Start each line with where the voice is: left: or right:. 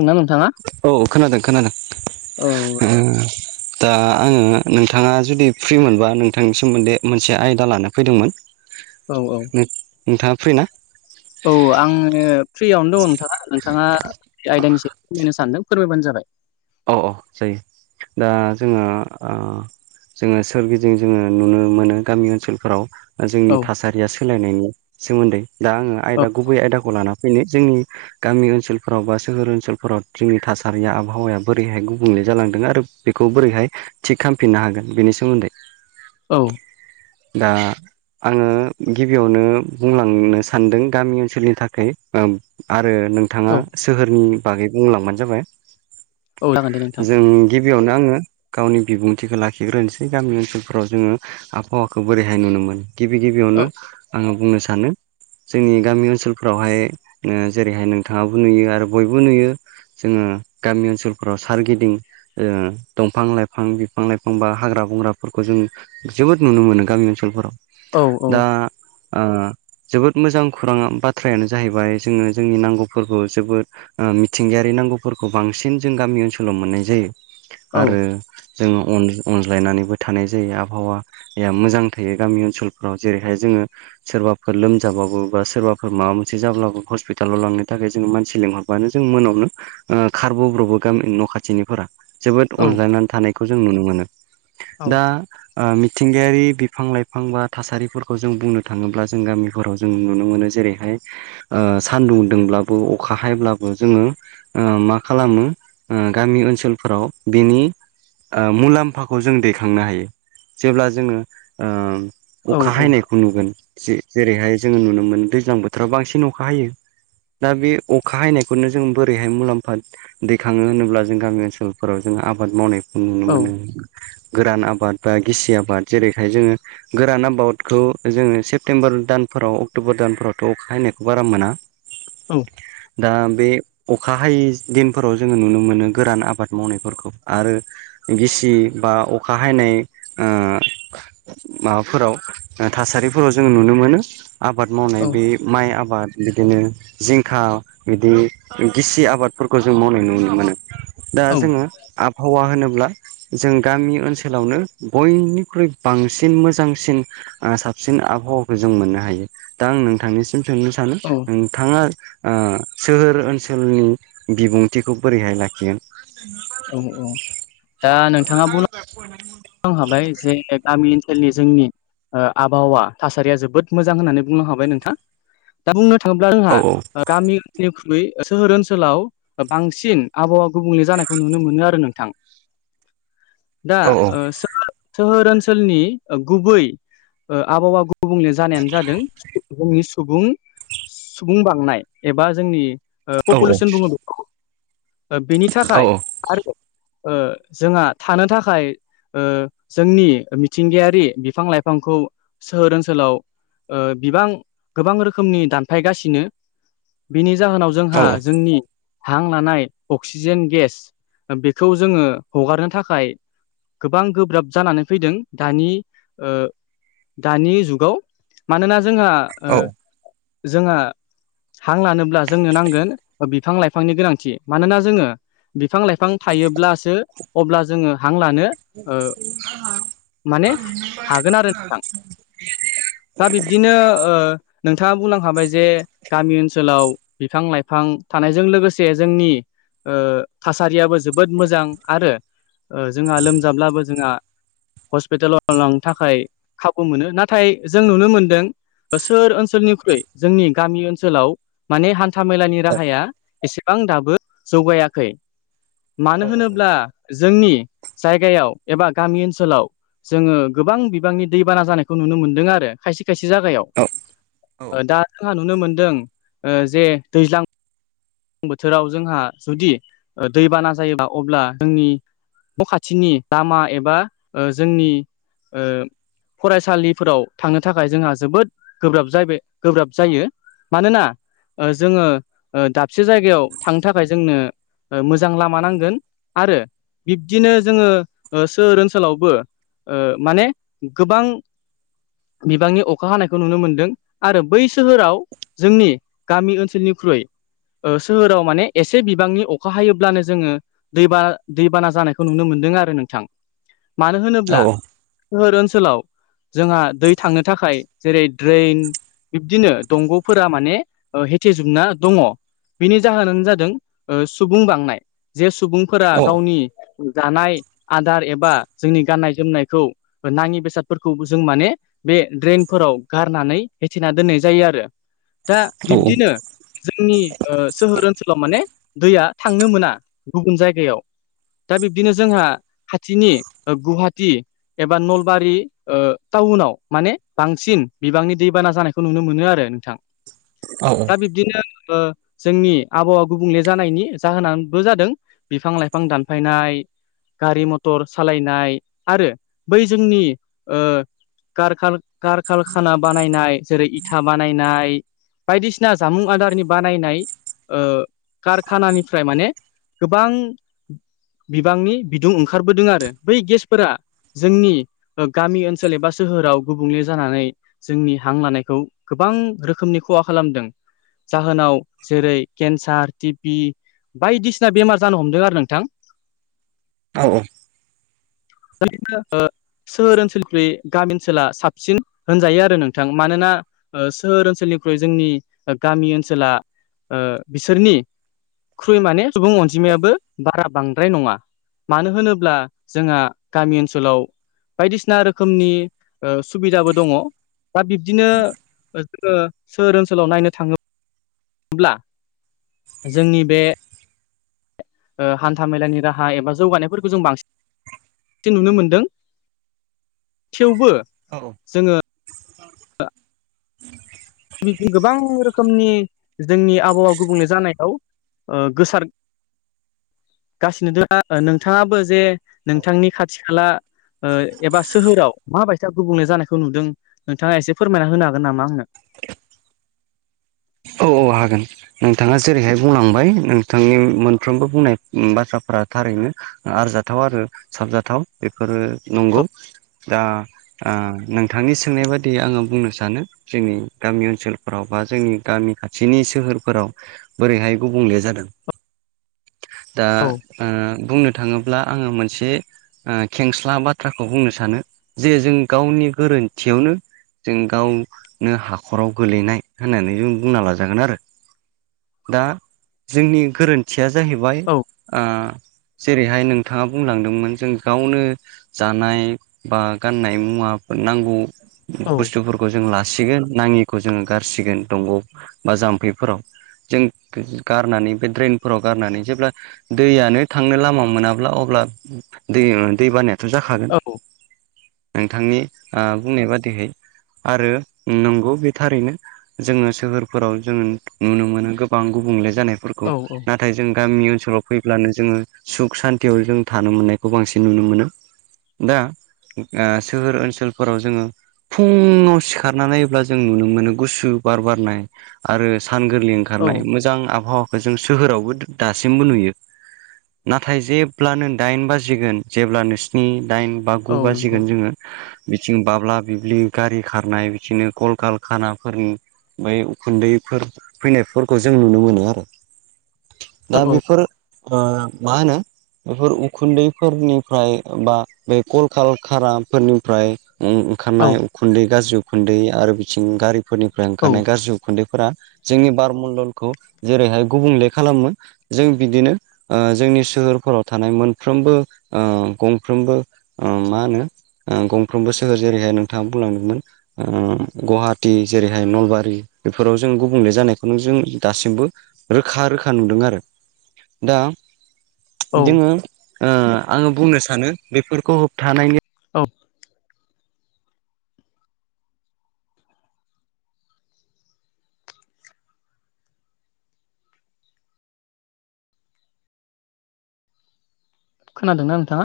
left: दोंना नोंथाङा?
right: औ खोनादों खोनादों
left: औ
right: दा आङो नोंथाङा जुदि फ्रि मोनबा नोंथांनि सोमोन्दै मोनसे आयदा लानो फैदोंमोन [unintelligible]
left: औ औ
right: नों नोंथाङा फ्रि ना
left: औ आङो फ्रियावनो दङ नोंथाङा नोंथाङा आयदानि सायाव फोरमायनो सानदों फोरमायबानो जाबाय
right: औ औ जायो दा जोङो ओ जोंङो सोरगिदिं जोंङो नुनो मोनो गामि ओनसोलफोराव जोंनि
left: औ
right: थासारिया सोलायनायनि सोमोन्दै दा आंङो
left: औ
right: आयदा गुबै आयदाखौ लाना बेनो जोंनि गामि ओनसोलफोराव बा सोहोर ओनसोलफोराव जोंनि थासारिया आबहावाया बोरैहाय गुबुंले जालांदों आरो बेखौ बोरैहाय थिग खालामफिननो हागोन बेनि सोमोन्दै
left: औ
right: दा आनङो गिबियावनो बुंलांनो सानदों गामि ओनसोलनि थाखाय आरो नोंथांङा
left: औ
right: सोहोरनि बागै बुंलांबानो जाबाय
left: औ नोंथां
right: जों गिबियावनो आनङो गावनि बिबुंथिखौ लाखिग्रोनोसै गामि ओनसोलफोराव जोंङो आबहावाखौ बोरैहाय नुनो मोनो गिबि
left: औ
right: गिबियावनो आंङो बुंनो सानो जोंनि गामि ओनसोलफोरावहाय जेरैहाय नोंथांङाबो नुयो आरो बयबो नुयो। जोंङो गामि ओनसोलफोराव सारगिदिं ओ दंफां लाइफां बिफां लाइफां बा हाग्रा बंग्राफोरखौ जों जोबोद नुनो मोनो गामि ओनसोलफोराव
left: औ औ
right: दा ओ जोबोद मोजां खौरां बाथ्रायानो जाहैबाय जोंङो जोंनि नांगौफोरखौ जोबोद ओ मिथिंगायारि नांगौफोरखौ बांसिन जों गामि ओनसोलाव मोननाय जायो
left: औ
right: आरो जोंङो अनज्लायनानैबो थानाय जायो आबहावा मोजां थायो गामि ओनसोलफोराव जेरैहाय जोंङो सोरबाफोर लोमजाबाबो बा सोरबाफोर माबा मोनसे जाब्लाबो हस्पिटालाव लांनो थाखाय जोंङो मानसि लिंहर जों मोनावनो ओ खारबोब्र'बो गामि न' खाथिनिफोरा जोबोद
left: औ
right: अनज्लायनानै थानायखौ जों नुनो मोनो
left: औ
right: दा ओ मिथिंगायारि बिफां लाइफां बा थासारिफोरखौ जों बुंनो थांङोब्ला जों गामिफोराव जों नुनो मोनो जेरैहाय ओ सान्दुं दोंब्लाबो अखा हायब्लाबो जोंङो मा खालामो गामि ओनसोलफोराव बिनि ओ मुलाम्फाखौ जों दैखांनो हायो जेब्ला जोंङो ओ
left: औ
right: अखा हायनायखौ नुगोन जेरैहाय जोंङो नुनो मोनो दैज्लां बोथोराव बांसिन अखा हायो दा बे अखा हायनायखौनो जों बोरैहाय मुलाम्फा दै खाङो होनोब्ला जों गामि ओनसोलफोराव जोङो आबाद मावनायखौ नुनो
left: औ
right: मोनो गोरान आबाद बा गिसि आबाद जेरैहाय जोंङो गोरान आबादखौ जोंङो सेप्तेम्बर दानफोराव अक्ट'बर दानफोरावथ' अखा हैनायखौ बारा मोना
left: औ।
right: दा बे अखा हायै दिन फोराव जोंङो नुनो मोनो गोरान आबाद मावनायफोरखौ आरो गिसि बा अखा हायनाय ओ माबाफोराव थासारिफोराव जोंङो नुनो मोनो आबाद मावनाय बे माइ आबाद बिदिनो जिंखा बिदि गिसि आबादफोरखौ जों मावनाय नुनो मोनो दा
left: औ
right: जोंङो आबहावा होनोब्ला जों गामि ओनसोलावनो बयनिख्रुइ बांसिन मोजांसिन साबसिन आबहावाखौ जों मोननो हायो दा आं नोंथांनिसिम सोंनो सानो नोंथांङा ओ सोहोर ओनसोलनि बिबुंथिखौ बोरैहाय लाखियो [unintelligible]
left: आं हाबाय जे गामि ओनसोलनि जोंनि ओ आबहावा थासारिया जोबोद मोजां होननानै बुंनो हाबाय नोंथां। दा बुंनो थांङोब्ला जोंहा
right: औ
left: गामिनिख्रुइ सोहोर ओनसोलाव बांसिन आबहावा गुबुंले जानायखौ नुनो मोनो आरो नोंथां दा
right: औ
left: ओ सोहोर ओनसोलनि गुबै आबहावा गुबुंले जानायानो जादों जोंनि सुबुं सुबुं बांनाय एबा जोंनि
right: औ
left: पपुलोसन बुङो बे बेनि
right: औ
left: थाखाय आरो। जोंहा थानो थाखाय जोंनि मिथिंगायारि बिफां लाइफांखौ सोहोर ओनसोलाव बिबां गोबां रोखोमनि दानफायगासिनो बेनि जाहोनाव
right: औ
left: जोंहा जोंनि हां लानाय अक्सिजेन गेस बेखौ जोङो हगारनो थाखाय गोबां गोब्राब जानानै फैदों दानि ओ दानि जुगाव मानोना जोंहा
right: औ
left: जोंहा हां लानोब्ला जोंनो नांगोन बिफां लाइफांनि गोनांथि मानोना जोङो बिफां लाइफां थायोब्लासो अब्ला जोङो हां लानो ओ माने हागोन आरो नोंथां
right: [unintelligible]
left: दा बिब्दिनो ओ नोंथाङा बुंलांखाबाय जे गामि ओनसोलाव बिफां लाइफां थानायजों लोगोसे जोंनि ओ थासारियाबो जोबोद मोजां आरो जोंहा लोमजाब्लाबो जोंहा हस्पिटालाव लांनो थाखाय खाबु मोनो नाथाय जों नुनो मोनदों ओसोर ओनसोलनिख्रुइ जोंनि गामि ओनसोलाव माने हान्था मेलानि राहाया एसेबां दाबो जौगायाखै। मानो होनोब्ला जोंनि जायगायाव एबा गामि ओनसोलाव जोङो गोबां बिबांनि दैबाना जानायखौ नुनो मोनदों आरो। खायसे खायसे जागायाव
right: औ
left: दा जोंहा नुनो मोनदों ओ जे दैज्लां बोथोराव जोंहा जुदि दैबाना जायोबा अब्ला जोंनि न' खाथिनि लामा एबा ओ जोंनि ओ फरायसालिफोराव थांनो थाखाय जोंहा जोबोद गोब्राब जाबे गोब्राब जायो। मानोना ओ जोङो ओ दाब से जायगायाव थांनो थाखाय जोंनो मोजां लामा नांगोन आरो बिब्दिनो जोङो ओ सोहोर ओनसोलावबो ओ माने गोबां बिबांनि अखा हानायखौ नुनो मोनदों आरो बै सोहोराव जोंनि गामि ओनसोलनिख्रुइ सोहोराव माने एसे बिबांनि अखा हायोब्लानो जोङो दैबाना दैबाना जानायखौ नुनो मोनदों आरो नोंथां मानो होनोब्ला सोहोर ओनसोलाव जोंहा दै थांनो थाखाय जेरै ड्रेन बिब्दिनो दंग'फोरा माने हेथेजोबना दङ'। बिनि जाहोनानो जादों सुबुं बांनाय जे सुबुंफोरा गावनि दानाय आदार एबा जोंनि गाननाय जोमनायखौ नाङि बेसादफोरखौ जों माने बे ड्रेनफोराव गारनानै होथेना दोननाय जायो आरो। दा बिब्दिनो जोंनि ओ सोहोर ओनसोलाव माने दैया थांनो मोना गुबुन जायगायाव दा बिब्दिनो जोंहा खाथिनि गुवाहाटि एबा नलबारि ओ टाउनाव माने बांसिन बिबांनि दैबाना जानायखौ नुनो मोनो आरो नोंथां।
right: औ औ।
left: दा बिब्दिनो ओ जोंनि आबहावा गुबुंले जानायनि जाहोनाबो जादों बिफां लाइफां दानफायनाय गारि मथर सालायनाय आरो बै जोंनि ओ कारकाल कारकाल खाना बानायनाय जेरै इथा बानायनाय। बायदिसिना जामुं आदारनि बानायनाय ओ कारखानानिफ्राय माने गोबां बिबांनि बिदुं ओंखारबोदों आरो बै गेसफोरा जोंनि ओ गामि ओनसोल एबा सोहोराव गुबुंले जानानै जोंनि हां लानायखौ गोबां रोखोमनि खहा खालामदों जाहोनाव जेरै केन्सार टिपि बायदिसिना बेमार जानो हमदों आरो नोंथां।
right: औ औ।
left: [unintelligible] सोहोर ओनसोलनिख्रुइ गामि ओनसोला साबसिन होनजायो आरो नोंथां मानोना ओ सोहोर ओनसोलनिख्रुइ जोंनि ओ गामि ओनसोला ओ बिसोरनि ख्रुइ माने सुबुं अनजिमायाबो बारा बांद्राय नङा। मानो होनोब्ला जोंहा गामि ओनसोलाव बायदिसिना रोखोमनि ओ सुबिदाबो दङ'। दा बिब्दिनो ओ जोङो सोहोर ओनसोलाव नायनो थाङो ब्ला जोंनि बे ओ हान्था मेलानि राहा एबा जौगानायफोरखौ जों बांसिन नुनो मोनदों। थेवबो
right: औ
left: जोङो [unintelligible] गोबां रोखोमनि जोंनि आबहावा गुबुंले जानाय आव ओ गोसार -गासिनो दोङो आरो नोंथाङाबो जे नोंथांनि खाथि खाला ओ एबा सोहोराव माबायसा गुबुंले जानायखौ नुदों नोंथाङा एसे फोरमायना होनो हागोन नामा आंनो?
right: औ औ हागोन। नोंथाङा जेरैहाय बुंलांबाय नोंथांनि मोनफ्रोमबो बुंनाय उ बाथ्राफोरा थारैनो आरजाथाव आरो साबजाथाव बेफोरो नंगौ।
left: औ
right: दा ओ नोंथांनि सोंनाय बादियै आङो बुंनो सानो। जोंनि गामि ओनसोलफोराव बा जोंनि गामि खाथिनि सोहोरफोराव बोरैहाय गुबुंले जादों दा ओ बुंनो थाङोब्ला आङो मोनसे ओ खेंस्ला बाथ्राखौ बुंनो सानो जे जों गावनि गोरोन्थियावनो जों गावनो हाखराव गोलैनाय होननानै जों बुंना लाजागोन आरो दा जोंनि गोरोन -थिया जाहैबाय
left: औ
right: ओ जेरैहाय नोंथाङा बुंलांदोंमोन जों गावनो जानाय बा गाननाय मुवाफोर नांगौ।
left: औ
right: बुस्थुफोरखौ जों लासिगोन नाङिखौ जोङो गारसिगोन दंग'आव बा जाम्फैफोराव। जों गारनानै बे ड्रेनफोराव गारनानै जेब्ला दैयानो थांनो लामा मोनाब्ला अब्ला दैया दै बानाया थ' जाखागोन
left: औ
right: नोंथांनि ओ बुंनाय बादिहै। आरो नंगौ बे थारैनो जोङो सोहोर -फोराव जोङो नुनो मोनो गोबां गुबुंले जानायफोरखौ
left: औ
right: नाथ -थाय जों गामि ओनसोलाव फैब्लानो जोङो सुख सान्थियाव जों थानो मोननायखौ बांसिन नुनो मोनो। दा ओ सोहोर ओनसोलफोराव जोङो फुङाव सिखारनानै नायोब्ला जों नुनो मोनो गुसु बार बारनाय। आरो सान गोरलै
left: औ
right: ओंखारनाय मोजां आबहावाखौ जों सोहोरावबो दासिमबो नुयो। नाथाय जेब्लानो दाइन बाजिगोन जेब्लानो स्नि, दाइन बा गु
left: औ नंगौ
right: बाजिगोन जोङो बिथिं बाब्ला बिब्लि गारि खारनाय बिदिनो कल कारखानाफोरनि बै उखुन्दैफोर फैनायफोरखौ जों नुनो मोनो आरो।
left: औ
right: दा
left: औ
right: बेफोर ओ मा होनो बेफोर उखुन्दैफोरनिफ्राय बा बे कलकार खाराफोरनिफ्राय उम
left: औ
right: ओंखारनाय उखुन्दै गाज्रि उखुन्दै आरो बिथिंगारिफोरनिफ्राय
left: औ
right: ओंखारनाय गाज्रि खुन्दैफोरा जोंनि बारमण्डलखौ जेरैहाय गुबुंले खालामो। जों बिदिनो ओ जोंनि सोहोरफोराव थानाय मोनफ्रोमबो ओ गंफ्रोमबो ओ मा होनो ओ गंफ्रोमबो सोहोर जेरैहाय नोंथाङा बुंलांदोंमोन गुवाहाटी जेरैहाय नलबारि बेफोराव जों गुबुंले जानायखौनो जों दासिमबो रोखा रोखा नुदों आरो। दा
left: औ
right: जोङो ओ आङो बुंनो सानो बेफोरखौ होबथानायनि
left: औ। खोनादों ना नोंथाङा?